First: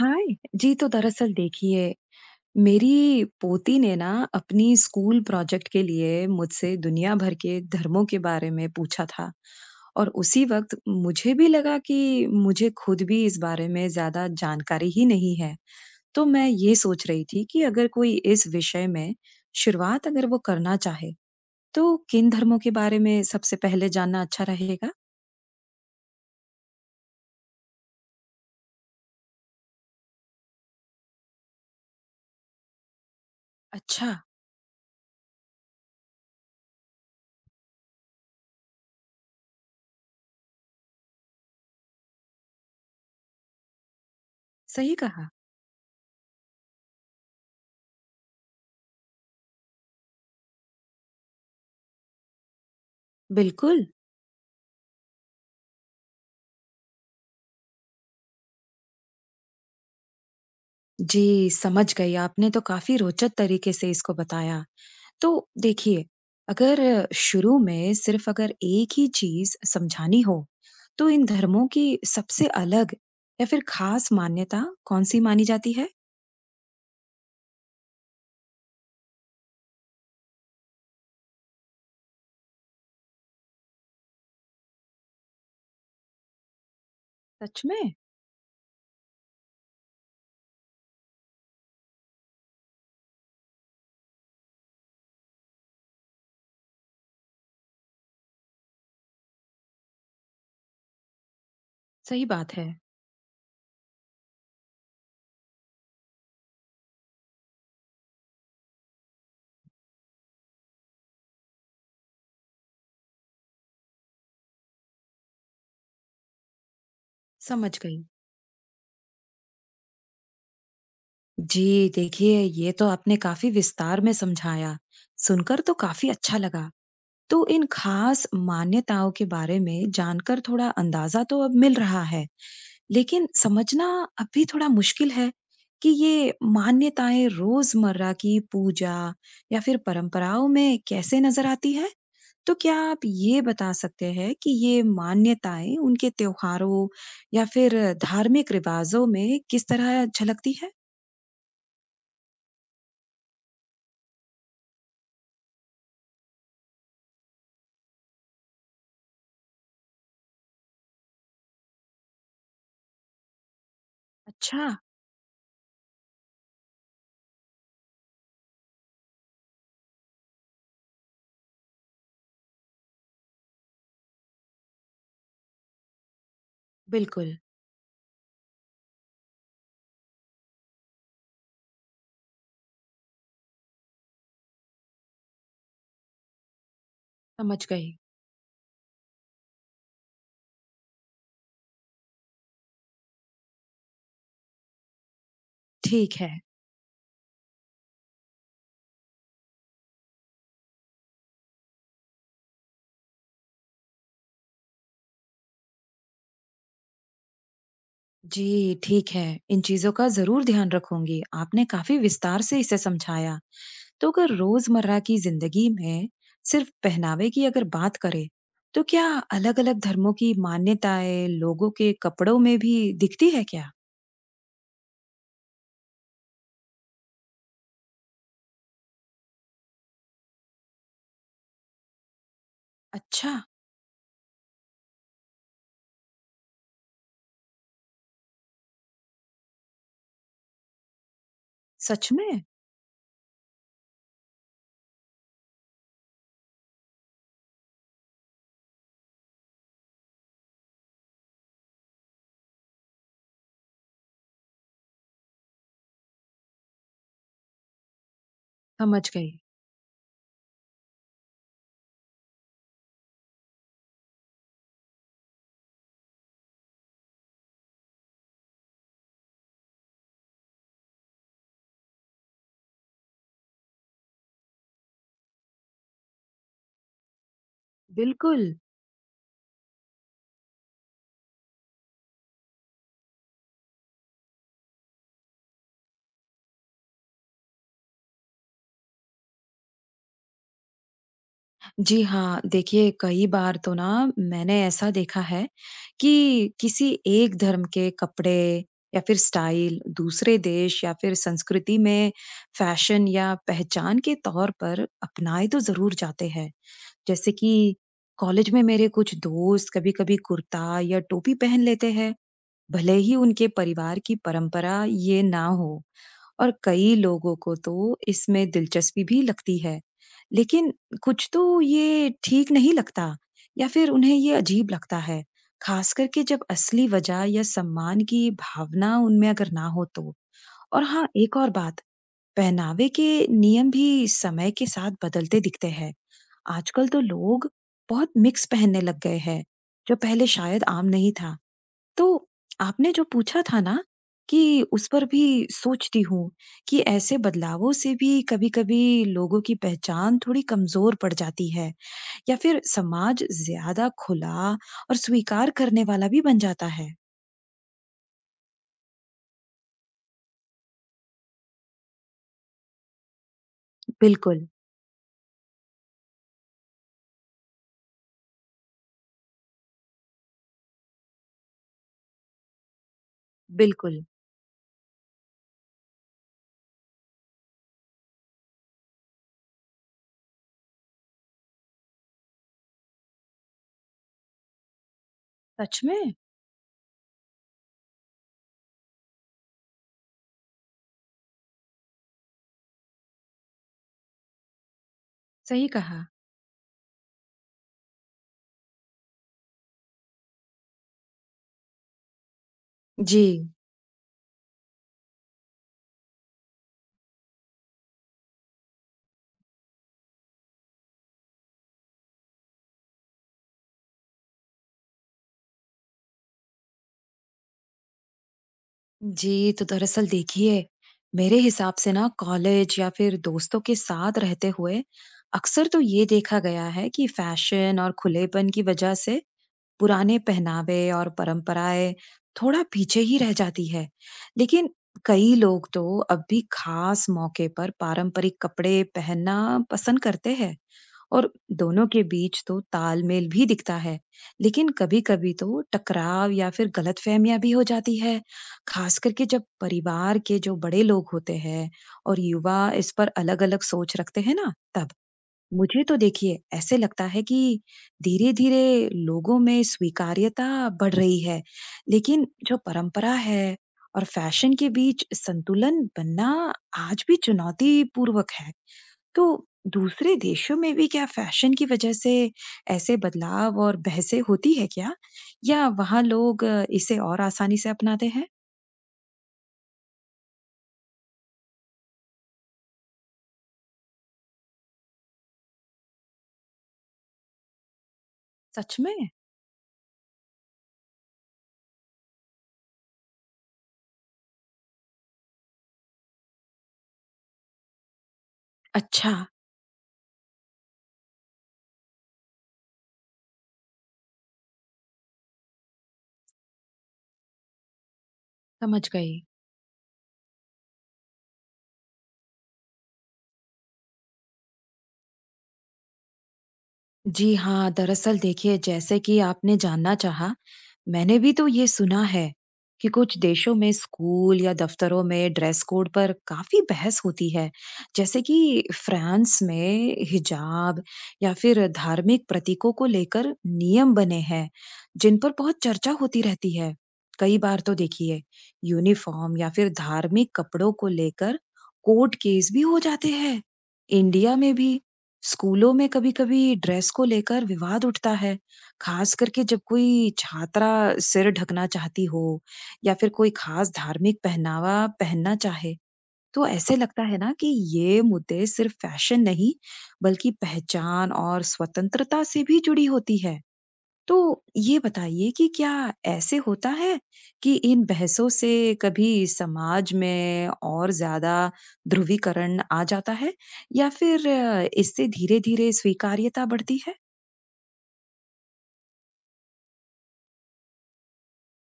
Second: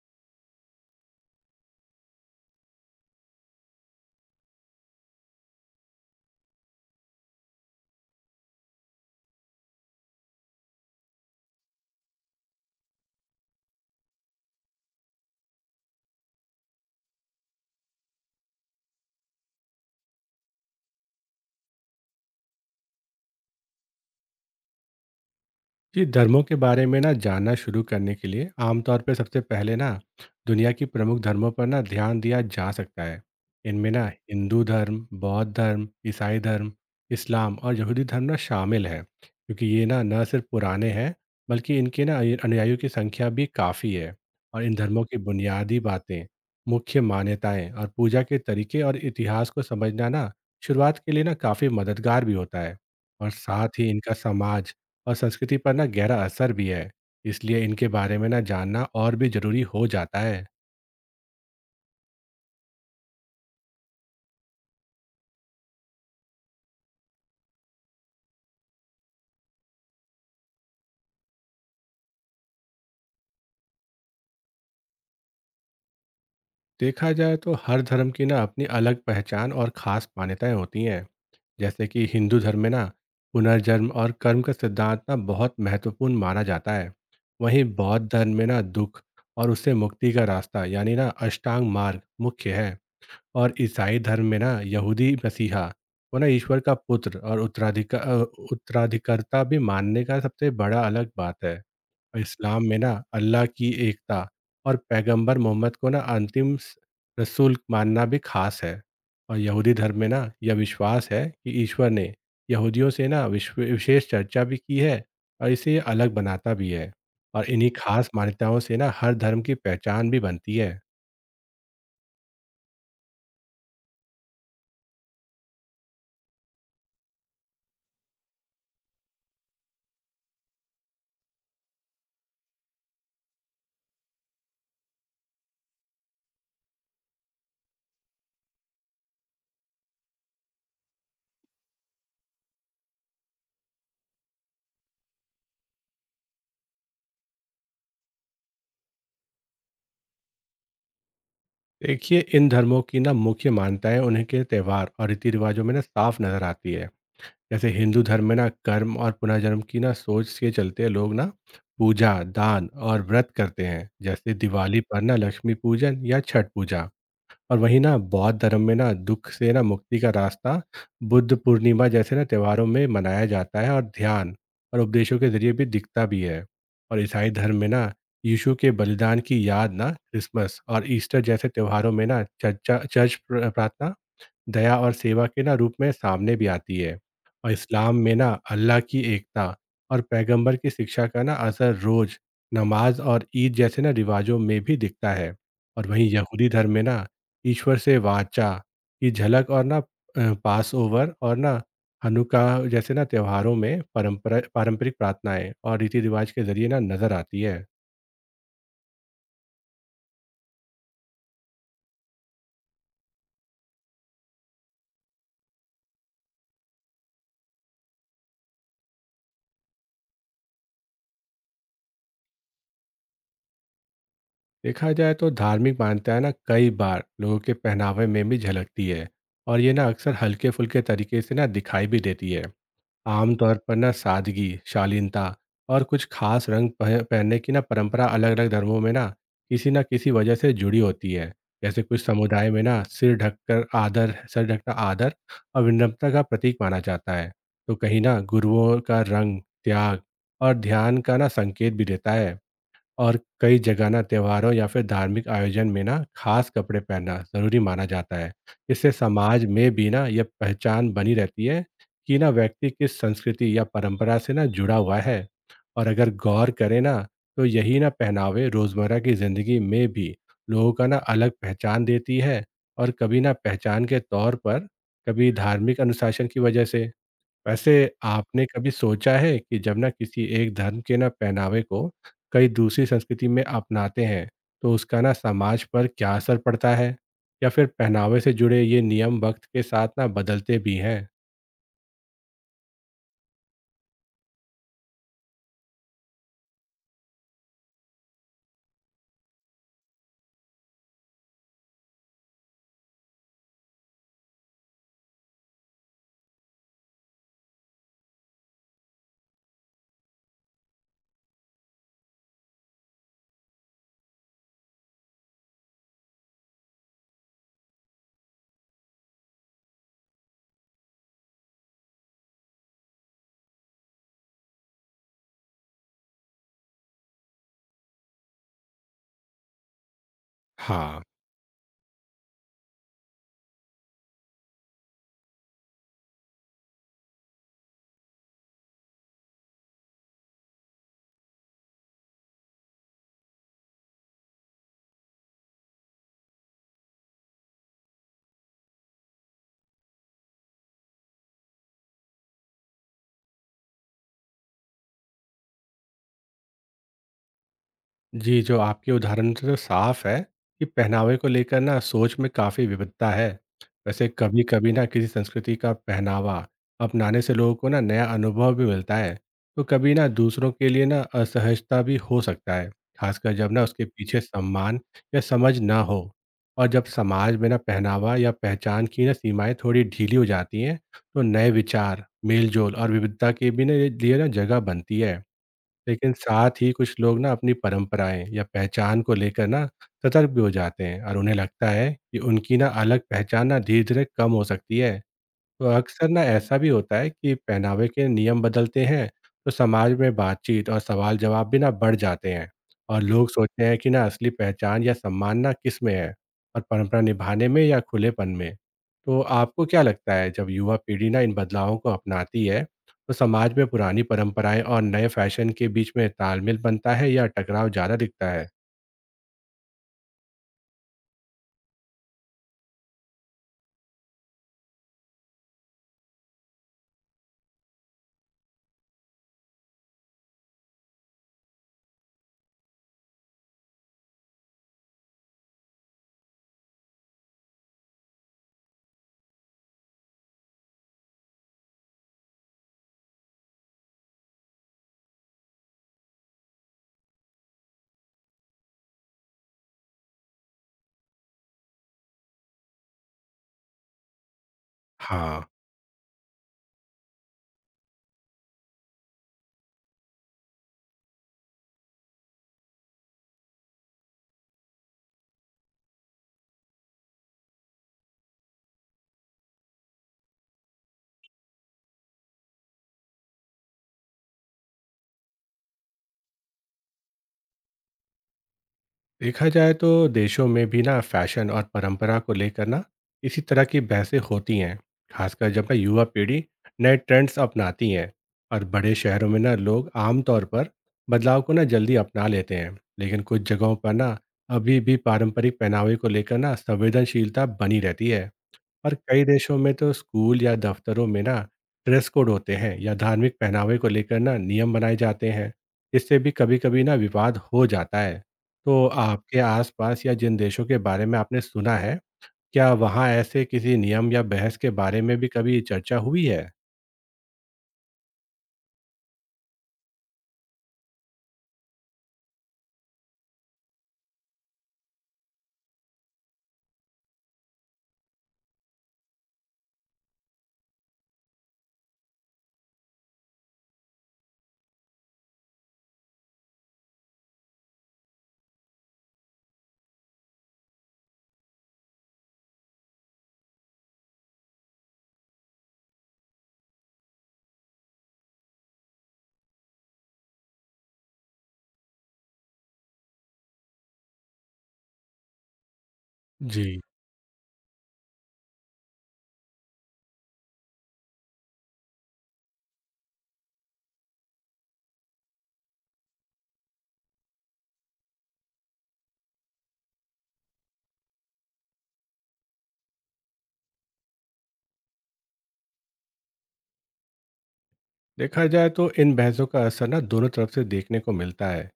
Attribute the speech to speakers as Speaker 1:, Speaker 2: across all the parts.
Speaker 1: हाय। जी तो दरअसल देखिए, मेरी पोती ने ना अपनी स्कूल प्रोजेक्ट के लिए मुझसे दुनिया भर के धर्मों के बारे में पूछा था। और उसी वक्त मुझे भी लगा कि मुझे खुद भी इस बारे में ज्यादा जानकारी ही नहीं है। तो मैं ये सोच रही थी कि अगर कोई इस विषय में शुरुआत अगर वो करना चाहे, तो किन धर्मों के बारे में सबसे पहले जानना अच्छा रहेगा।
Speaker 2: जी धर्मों के बारे में ना जानना शुरू करने के लिए आमतौर पर सबसे पहले ना दुनिया की प्रमुख धर्मों पर ना ध्यान दिया जा सकता है। इनमें ना
Speaker 1: अच्छा।
Speaker 2: हिंदू धर्म, बौद्ध धर्म, ईसाई धर्म, इस्लाम और यहूदी धर्म ना शामिल है, क्योंकि ये ना न सिर्फ पुराने हैं, बल्कि इनके ना अनुयायियों की संख्या भी काफ़ी है। और इन
Speaker 1: सही
Speaker 2: धर्मों की
Speaker 1: कहा।
Speaker 2: बुनियादी बातें, मुख्य मान्यताएं और पूजा के तरीके और इतिहास को समझना ना शुरुआत के लिए ना काफ़ी मददगार भी होता है। और साथ
Speaker 1: बिल्कुल।
Speaker 2: ही इनका समाज और संस्कृति पर ना गहरा असर भी है, इसलिए इनके बारे में ना जानना और भी जरूरी हो जाता है।
Speaker 1: जी, समझ गई। आपने तो काफ़ी रोचक तरीके से इसको बताया। तो देखिए, अगर शुरू में सिर्फ़ अगर एक ही चीज़ समझानी हो, तो इन धर्मों की सबसे अलग या फिर ख़ास मान्यता कौन-सी मानी जाती है?
Speaker 2: देखा जाए तो हर धर्म की ना अपनी अलग पहचान और खास मान्यताएं होती हैं। जैसे कि हिंदू धर्म में ना पुनर्जन्म और कर्म का सिद्धांत ना बहुत महत्वपूर्ण माना जाता है।
Speaker 1: सच
Speaker 2: वहीं
Speaker 1: में?
Speaker 2: बौद्ध धर्म में ना दुख और उससे मुक्ति का रास्ता, यानी ना अष्टांग मार्ग मुख्य है। और ईसाई धर्म में ना यहूदी मसीहा, वो ना ईश्वर का पुत्र और उत्तराधिकार उत्तराधिकारता भी मानने का सबसे बड़ा अलग बात है। और
Speaker 1: सही बात
Speaker 2: इस्लाम
Speaker 1: है।
Speaker 2: में ना अल्लाह की एकता और पैगंबर मोहम्मद को ना अंतिम रसूल मानना भी खास है। और यहूदी धर्म में ना यह विश्वास है कि ईश्वर ने यहूदियों से ना विश्व विशेष चर्चा भी की है, और इसे ये अलग बनाता भी है। और इन्हीं
Speaker 1: समझ गई।
Speaker 2: खास मान्यताओं से ना हर धर्म की पहचान भी बनती है।
Speaker 1: जी, देखिए, ये तो आपने काफ़ी विस्तार में समझाया। सुनकर तो काफ़ी अच्छा लगा। तो इन खास मान्यताओं के बारे में जानकर थोड़ा अंदाजा तो अब मिल रहा है, लेकिन समझना अब भी थोड़ा मुश्किल है कि ये मान्यताएं रोजमर्रा की पूजा या फिर परंपराओं में कैसे नजर आती है? तो क्या आप ये बता सकते हैं कि ये मान्यताएं उनके त्योहारों या फिर धार्मिक रिवाजों में किस तरह झलकती है?
Speaker 2: देखिए, इन धर्मों की ना मुख्य मान्यताएं उन्हीं के त्यौहार और रीति रिवाजों में ना साफ नजर आती है। जैसे हिंदू धर्म में ना कर्म और पुनर्जन्म की ना सोच के चलते लोग ना पूजा, दान और व्रत करते हैं, जैसे
Speaker 1: अच्छा।
Speaker 2: दिवाली पर ना लक्ष्मी पूजन या छठ पूजा। और वहीं ना बौद्ध धर्म में ना दुख से ना मुक्ति का रास्ता बुद्ध पूर्णिमा जैसे ना त्योहारों में मनाया जाता है, और ध्यान और उपदेशों के जरिए भी दिखता भी है। और ईसाई
Speaker 1: बिल्कुल।
Speaker 2: धर्म में ना यीशु के बलिदान की याद ना क्रिसमस और ईस्टर जैसे त्योहारों में ना चर्चा चर्च प्रार्थना, दया और सेवा के ना रूप में सामने भी आती है। और
Speaker 1: समझ
Speaker 2: इस्लाम
Speaker 1: गई।
Speaker 2: में ना अल्लाह की एकता और पैगंबर की शिक्षा का ना असर रोज नमाज और ईद जैसे ना रिवाजों में भी दिखता है। और वहीं
Speaker 1: ठीक है।
Speaker 2: यहूदी धर्म में ना ईश्वर से वाचा की झलक और ना पास ओवर और ना हनुका जैसे ना त्योहारों में परंपरा पारंपरिक प्रार्थनाएं और रीति रिवाज के जरिए ना नजर आती है।
Speaker 1: जी, ठीक है। इन चीज़ों का ज़रूर ध्यान रखूँगी। आपने काफ़ी विस्तार से इसे समझाया। तो अगर रोज़मर्रा की ज़िंदगी में सिर्फ़ पहनावे की अगर बात करें, तो क्या अलग-अलग धर्मों की मान्यताएँ लोगों के कपड़ों में भी दिखती है क्या?
Speaker 2: देखा जाए तो धार्मिक मान्यताएं ना कई बार लोगों के पहनावे में भी झलकती है, और ये ना अक्सर हल्के फुल्के तरीके से ना दिखाई भी देती है।
Speaker 1: अच्छा।
Speaker 2: आमतौर पर ना सादगी, शालीनता और कुछ खास रंग पहनने की ना परंपरा अलग अलग धर्मों में ना किसी वजह से जुड़ी होती है। जैसे कुछ
Speaker 1: सच में?
Speaker 2: समुदाय में ना सिर ढककर आदर, सर ढकना आदर और विनम्रता का प्रतीक माना जाता है। तो कहीं ना गुरुओं का रंग त्याग और ध्यान का ना संकेत भी देता है। और कई जगह ना त्योहारों या फिर धार्मिक आयोजन में ना खास कपड़े पहनना जरूरी माना जाता है। इससे
Speaker 1: समझ गई।
Speaker 2: समाज में भी ना यह पहचान बनी रहती है कि ना व्यक्ति किस संस्कृति या परंपरा से ना जुड़ा हुआ है। और अगर गौर करें ना, तो यही ना पहनावे रोजमर्रा की जिंदगी में भी लोगों का ना अलग पहचान देती है, और कभी ना पहचान के तौर पर, कभी धार्मिक अनुशासन की वजह से। वैसे, आपने
Speaker 1: बिल्कुल।
Speaker 2: कभी सोचा है कि जब ना किसी एक धर्म के ना पहनावे को कई दूसरी संस्कृति में अपनाते हैं, तो उसका ना समाज पर क्या असर पड़ता है, या फिर पहनावे से जुड़े ये नियम वक्त के साथ ना बदलते भी हैं?
Speaker 1: जी हाँ, देखिए कई बार तो ना मैंने ऐसा देखा है कि किसी एक धर्म के कपड़े या फिर स्टाइल दूसरे देश या फिर संस्कृति में फैशन या पहचान के तौर पर अपनाए तो ज़रूर जाते हैं। जैसे कि कॉलेज में मेरे कुछ दोस्त कभी-कभी कुर्ता या टोपी पहन लेते हैं, भले ही उनके परिवार की परंपरा ये ना हो। और कई लोगों को तो इसमें दिलचस्पी भी लगती है, लेकिन कुछ तो ये ठीक नहीं लगता या फिर उन्हें ये अजीब लगता है, खास करके जब असली वजह या सम्मान की भावना उनमें अगर ना हो तो। और
Speaker 2: हाँ।
Speaker 1: हाँ, एक और बात, पहनावे के नियम भी समय के साथ बदलते दिखते हैं। आजकल तो लोग बहुत मिक्स पहनने लग गए हैं, जो पहले शायद आम नहीं था। तो आपने जो पूछा था ना कि उस पर भी सोचती हूँ कि ऐसे बदलावों से भी कभी-कभी लोगों की पहचान थोड़ी कमजोर पड़ जाती है या फिर समाज ज्यादा खुला और स्वीकार करने वाला भी बन जाता है।
Speaker 2: जी, जो आपके उदाहरण से तो साफ है कि पहनावे को लेकर ना सोच में काफ़ी विविधता है। वैसे
Speaker 1: बिल्कुल।
Speaker 2: कभी-कभी ना किसी संस्कृति का पहनावा अपनाने से लोगों को ना नया अनुभव भी मिलता है, तो कभी ना दूसरों के लिए ना असहजता भी हो सकता है, खासकर जब ना उसके
Speaker 1: बिल्कुल।
Speaker 2: पीछे सम्मान या समझ ना हो। और जब समाज में ना पहनावा या पहचान की ना सीमाएँ थोड़ी ढीली हो जाती हैं, तो नए विचार, मेल-जोल और विविधता के भी ना लिए ना जगह बनती है।
Speaker 1: सच
Speaker 2: लेकिन
Speaker 1: में।
Speaker 2: साथ ही कुछ लोग ना अपनी परंपराएं या पहचान को लेकर ना सतर्क भी हो जाते हैं, और उन्हें लगता है कि उनकी ना अलग पहचान ना धीरे धीरे कम हो सकती है।
Speaker 1: सही
Speaker 2: तो
Speaker 1: कहा।
Speaker 2: अक्सर ना ऐसा भी होता है कि पहनावे के नियम बदलते हैं, तो समाज में बातचीत और सवाल जवाब भी ना बढ़ जाते हैं, और लोग
Speaker 1: जी।
Speaker 2: सोचते हैं कि ना असली पहचान या सम्मान ना किस में है, और परंपरा निभाने में या खुलेपन में। तो आपको क्या लगता है, जब युवा पीढ़ी ना इन बदलावों को अपनाती है, तो समाज में पुरानी परंपराएं और नए फैशन के बीच में तालमेल बनता है या टकराव ज़्यादा दिखता है?
Speaker 1: जी तो दरअसल देखिए, मेरे हिसाब से ना कॉलेज या फिर दोस्तों के साथ रहते हुए अक्सर तो ये देखा गया है कि फैशन और खुलेपन की वजह से पुराने पहनावे और परंपराएं थोड़ा पीछे ही रह जाती है। लेकिन कई लोग तो अब भी खास मौके पर पारंपरिक कपड़े पहनना पसंद करते हैं, और दोनों के बीच तो तालमेल भी दिखता है। लेकिन कभी कभी तो टकराव या फिर गलतफहमियां भी हो जाती है, खास करके जब परिवार के जो बड़े लोग होते हैं और युवा इस पर अलग अलग सोच रखते हैं ना तब।
Speaker 2: हाँ।
Speaker 1: मुझे तो देखिए ऐसे लगता है कि धीरे-धीरे लोगों में स्वीकार्यता बढ़ रही है, लेकिन जो परंपरा है और फैशन के बीच संतुलन बनना आज भी चुनौतीपूर्वक है। तो दूसरे देशों में भी क्या फैशन की वजह से ऐसे बदलाव और बहसें होती है क्या? या वहाँ लोग इसे और आसानी से अपनाते हैं?
Speaker 2: देखा जाए तो देशों में भी ना फैशन और परंपरा को लेकर ना इसी तरह की बहसें होती हैं, खासकर जब ना युवा पीढ़ी नए ट्रेंड्स अपनाती हैं। और
Speaker 1: सच
Speaker 2: बड़े
Speaker 1: में?
Speaker 2: शहरों में ना लोग आमतौर पर बदलाव को ना जल्दी अपना लेते हैं, लेकिन कुछ जगहों पर ना अभी भी पारंपरिक पहनावे को लेकर ना संवेदनशीलता बनी रहती है। और
Speaker 1: अच्छा।
Speaker 2: कई देशों में तो स्कूल या दफ्तरों में ना ड्रेस कोड होते हैं, या धार्मिक पहनावे को लेकर ना नियम बनाए जाते हैं। इससे भी कभी कभी ना विवाद हो जाता है। तो
Speaker 1: समझ गई।
Speaker 2: आपके आसपास या जिन देशों के बारे में आपने सुना है, क्या वहाँ ऐसे किसी नियम या बहस के बारे में भी कभी चर्चा हुई है?
Speaker 1: जी हाँ, दरअसल देखिए जैसे कि आपने जानना चाहा, मैंने भी तो ये सुना है कि कुछ देशों में स्कूल या दफ्तरों में ड्रेस कोड पर काफी बहस होती है। जैसे कि फ्रांस में हिजाब या फिर धार्मिक प्रतीकों को लेकर नियम बने हैं, जिन पर बहुत चर्चा होती रहती है। कई बार तो देखिए यूनिफॉर्म या फिर धार्मिक कपड़ों को लेकर कोर्ट केस भी हो जाते हैं। इंडिया में भी स्कूलों में कभी-कभी ड्रेस को लेकर विवाद उठता है, खास करके जब कोई छात्रा सिर ढकना चाहती हो या फिर कोई खास धार्मिक पहनावा पहनना चाहे। तो
Speaker 2: जी।
Speaker 1: ऐसे लगता है ना कि ये मुद्दे सिर्फ फैशन नहीं, बल्कि पहचान और स्वतंत्रता से भी जुड़ी होती है। तो ये बताइए कि क्या ऐसे होता है कि इन बहसों से कभी समाज में और ज़्यादा ध्रुवीकरण आ जाता है या फिर इससे धीरे-धीरे स्वीकार्यता बढ़ती है?
Speaker 2: देखा जाए तो इन बहसों का असर ना दोनों तरफ से देखने को मिलता है।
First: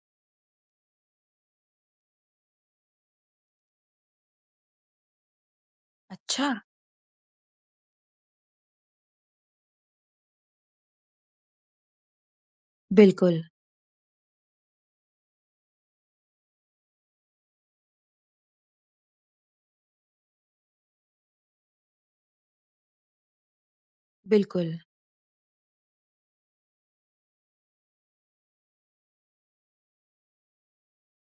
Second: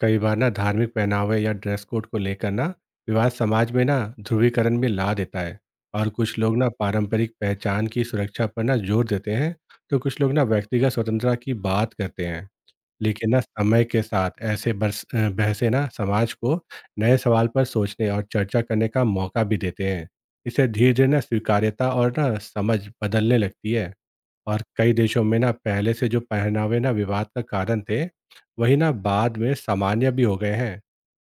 Speaker 2: कई बार ना धार्मिक पहनावे या ड्रेस कोड को लेकर ना विवाद समाज में ना ध्रुवीकरण भी ला देता है, और कुछ
Speaker 1: अच्छा।
Speaker 2: लोग ना पारंपरिक पहचान की सुरक्षा पर ना जोर देते हैं, तो कुछ लोग ना व्यक्तिगत स्वतंत्रता की बात करते हैं। लेकिन ना
Speaker 1: बिल्कुल।
Speaker 2: समय के साथ ऐसे बहसें ना समाज को नए सवाल पर सोचने और चर्चा करने का मौका भी देते हैं। इससे धीरे धीरे ना स्वीकार्यता और ना समझ बदलने लगती है। और
Speaker 1: बिल्कुल।
Speaker 2: कई देशों में ना पहले से जो पहनावे ना विवाद का कारण थे, वही ना बाद में सामान्य भी हो गए हैं।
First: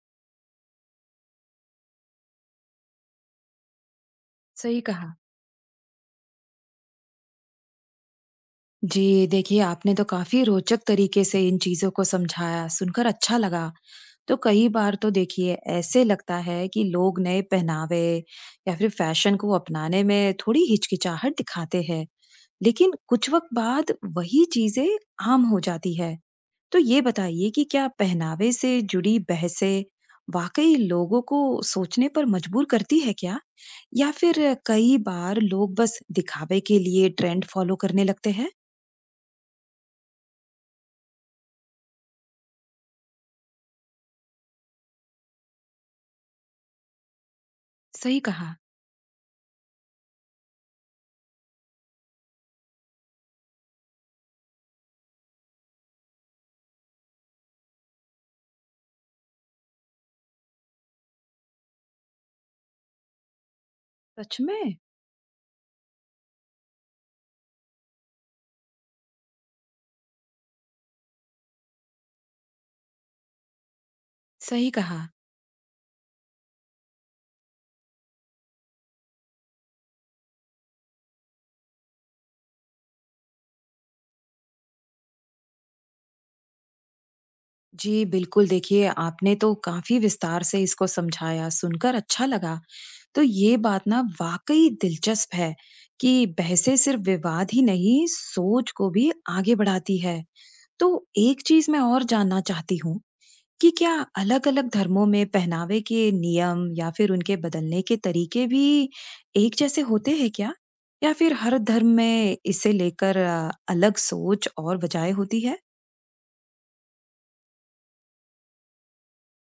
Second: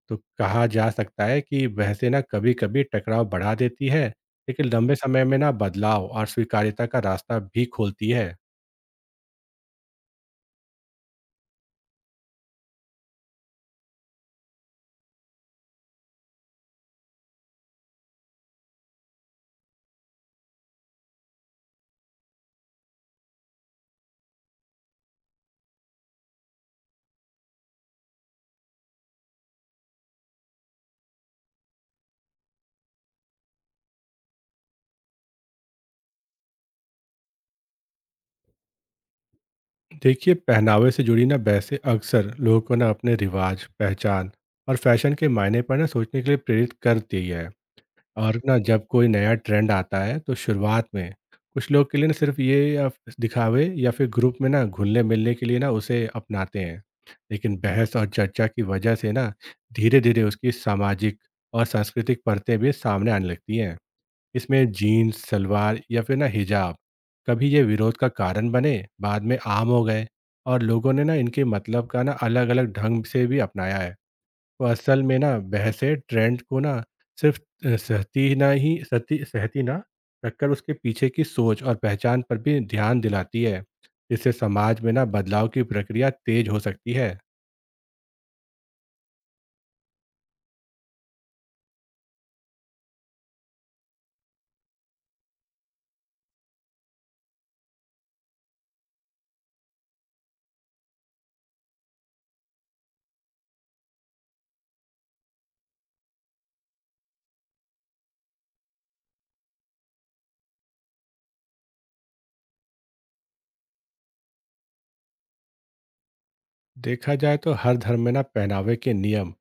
Speaker 2: तो कहा जा सकता है कि बहसें ना कभी कभी टकराव बढ़ा देती है, लेकिन
Speaker 1: सही
Speaker 2: लंबे
Speaker 1: कहा।
Speaker 2: समय में ना बदलाव और स्वीकार्यता का रास्ता भी खोलती है।
Speaker 1: जी, देखिए आपने तो काफ़ी रोचक तरीके से इन चीज़ों को समझाया, सुनकर अच्छा लगा। तो कई बार तो देखिए ऐसे लगता है कि लोग नए पहनावे या फिर फैशन को अपनाने में थोड़ी हिचकिचाहट दिखाते हैं, लेकिन कुछ वक़्त बाद वही चीज़ें आम हो जाती है। तो ये बताइए कि क्या पहनावे से जुड़ी बहसें वाक़ई लोगों को सोचने पर मजबूर करती है क्या? या फिर कई बार लोग बस दिखावे के लिए ट्रेंड फ़ॉलो करने लगते हैं?
Speaker 2: देखिए, पहनावे से जुड़ी ना बहसें अक्सर लोगों को ना अपने रिवाज, पहचान और फैशन के मायने पर ना सोचने के लिए प्रेरित करती है।
Speaker 1: सही
Speaker 2: और
Speaker 1: कहा।
Speaker 2: ना जब कोई नया ट्रेंड आता है, तो शुरुआत में कुछ लोग के लिए ना सिर्फ ये या दिखावे या फिर ग्रुप में ना घुलने मिलने के लिए ना उसे अपनाते हैं। लेकिन बहस और चर्चा की वजह से ना धीरे धीरे उसकी सामाजिक और सांस्कृतिक परतें भी सामने आने लगती हैं।
Speaker 1: सच
Speaker 2: इसमें
Speaker 1: में?
Speaker 2: जीन्स, सलवार या फिर ना हिजाब कभी ये विरोध का कारण बने, बाद में आम हो गए, और लोगों ने ना इनके मतलब का ना अलग अलग ढंग से भी अपनाया है। तो
Speaker 1: सही
Speaker 2: असल
Speaker 1: कहा।
Speaker 2: में ना बहसें ट्रेंड को ना सिर्फ सहती ना रखकर उसके पीछे की सोच और पहचान पर भी ध्यान दिलाती है, जिससे समाज में ना बदलाव की प्रक्रिया तेज हो सकती है।
Speaker 1: जी, बिल्कुल देखिए आपने तो काफ़ी विस्तार से इसको समझाया, सुनकर अच्छा लगा। तो ये बात ना वाक़ई दिलचस्प है कि बहसें सिर्फ़ विवाद ही नहीं, सोच को भी आगे बढ़ाती है। तो एक चीज़ मैं और जानना चाहती हूँ कि क्या अलग-अलग धर्मों में पहनावे के नियम या फिर उनके बदलने के तरीके भी एक जैसे होते हैं क्या? या फिर हर धर्म में इसे लेकर अलग सोच और वजह होती है?
Speaker 2: देखा जाए तो हर धर्म में ना पहनावे के नियम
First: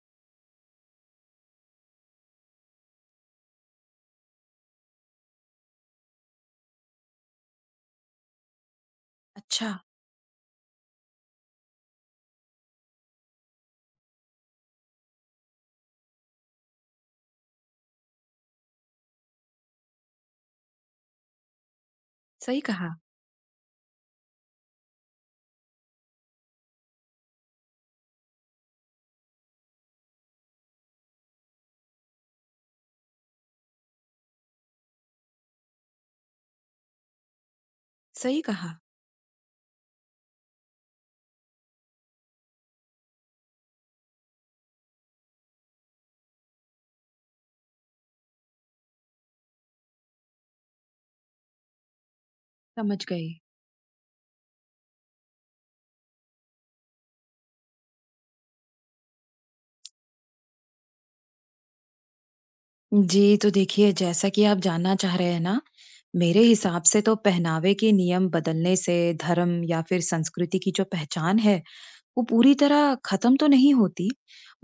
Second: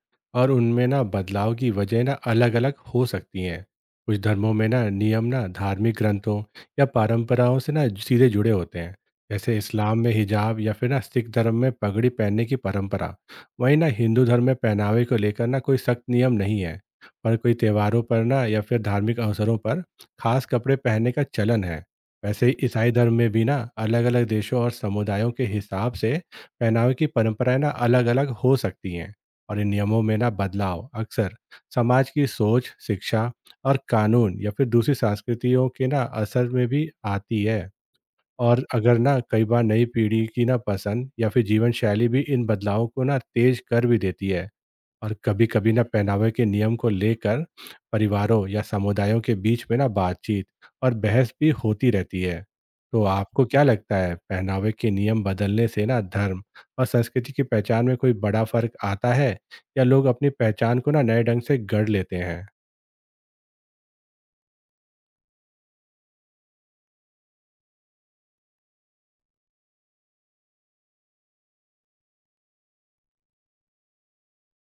Speaker 2: और उनमें ना बदलाव की वजह ना अलग अलग हो सकती हैं। कुछ धर्मों में ना नियम ना धार्मिक ग्रंथों या परंपराओं से ना सीधे जुड़े होते हैं, जैसे
Speaker 1: अच्छा।
Speaker 2: इस्लाम में हिजाब या फिर ना सिख धर्म में पगड़ी पहनने की परंपरा। वहीं ना हिंदू धर्म में पहनावे को लेकर ना कोई सख्त नियम नहीं है, पर कोई त्योहारों पर ना या फिर धार्मिक अवसरों पर खास कपड़े पहनने का चलन है। वैसे ही
Speaker 1: सही
Speaker 2: ईसाई
Speaker 1: कहा।
Speaker 2: धर्म में भी ना अलग अलग देशों और समुदायों के हिसाब से पहनावे की परंपराएं ना अलग अलग हो सकती हैं। और इन नियमों में ना बदलाव अक्सर समाज की सोच, शिक्षा और कानून या फिर दूसरी संस्कृतियों के ना असर में भी आती है।
Speaker 1: सही
Speaker 2: और
Speaker 1: कहा।
Speaker 2: अगर ना कई बार नई पीढ़ी की ना पसंद या फिर जीवन शैली भी इन बदलावों को ना तेज कर भी देती है। और कभी कभी ना पहनावे के नियम को लेकर परिवारों या समुदायों के बीच में ना बातचीत और बहस भी होती रहती है। तो
Speaker 1: समझ गई।
Speaker 2: आपको क्या लगता है, पहनावे के नियम बदलने से ना धर्म और संस्कृति की पहचान में कोई बड़ा फर्क आता है, या लोग अपनी पहचान को ना नए ढंग से गढ़ लेते हैं?
Speaker 1: जी तो देखिए जैसा कि आप जानना चाह रहे हैं ना, मेरे हिसाब से तो पहनावे के नियम बदलने से धर्म या फिर संस्कृति की जो पहचान है, वो पूरी तरह खत्म तो नहीं होती,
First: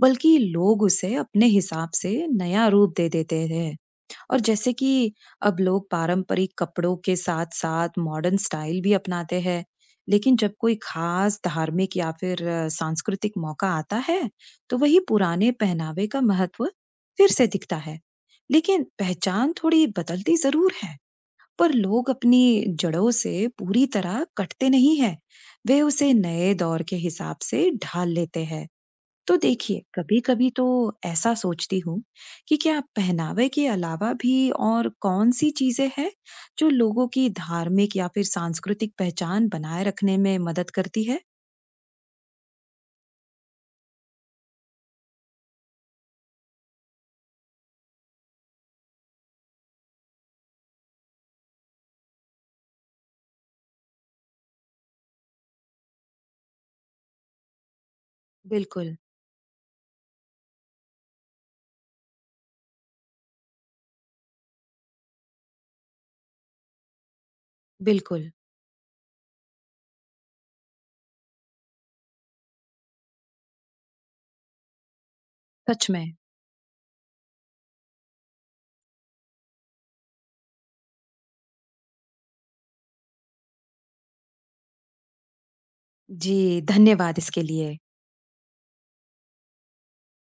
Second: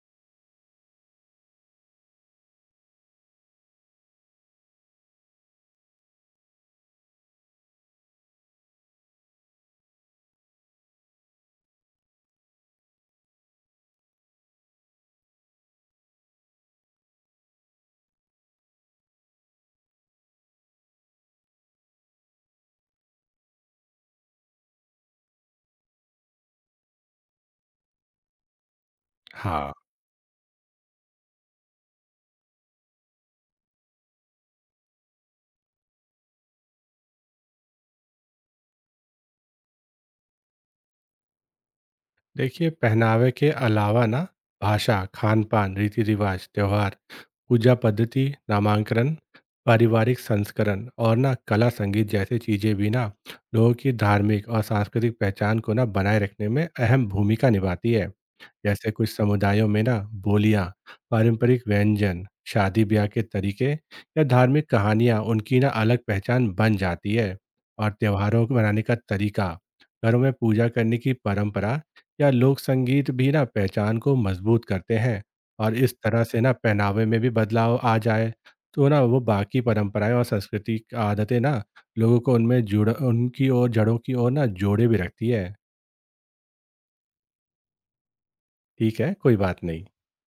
Speaker 1: बल्कि लोग उसे अपने हिसाब से नया रूप दे देते हैं। और जैसे कि अब लोग पारंपरिक कपड़ों के साथ-साथ मॉडर्न स्टाइल भी अपनाते हैं। लेकिन जब कोई खास धार्मिक या फिर सांस्कृतिक मौका आता है, तो वही पुराने पहनावे का महत्व फिर से दिखता है। लेकिन पहचान थोड़ी बदलती जरूर है। पर लोग अपनी जड़ों से पूरी तरह कटते नहीं हैं, वे उसे नए दौर के हिसाब से ढाल लेते हैं। तो
Speaker 2: हाँ।
Speaker 1: देखिए कभी कभी तो ऐसा सोचती हूँ कि क्या पहनावे के अलावा भी और कौन सी चीजें हैं जो लोगों की धार्मिक या फिर सांस्कृतिक पहचान बनाए रखने में मदद करती है।
Speaker 2: देखिए, पहनावे के अलावा ना भाषा, खान पान, रीति रिवाज, त्यौहार, पूजा पद्धति, नामांकन, पारिवारिक संस्करण और ना कला संगीत जैसी चीज़ें भी ना लोगों की धार्मिक और सांस्कृतिक पहचान को ना बनाए रखने में अहम भूमिका निभाती है। जैसे
Speaker 1: बिल्कुल।
Speaker 2: कुछ समुदायों में ना बोलियां, पारंपरिक व्यंजन, शादी ब्याह के तरीके या धार्मिक कहानियां उनकी ना अलग पहचान बन जाती है। और
Speaker 1: बिल्कुल।
Speaker 2: त्योहारों को मनाने का तरीका, घरों में पूजा करने की परंपरा या लोक संगीत भी ना पहचान को मजबूत करते हैं। और
Speaker 1: सच
Speaker 2: इस
Speaker 1: में।
Speaker 2: तरह से ना पहनावे में भी बदलाव आ जाए, तो ना वो बाकी परंपराएं और संस्कृति की आदतें ना लोगों को उनमें जुड़ उनकी ओर जड़ों की ओर ना जोड़े भी रखती है।
Speaker 1: जी, धन्यवाद इसके लिए।
Speaker 2: ठीक है, कोई बात नहीं।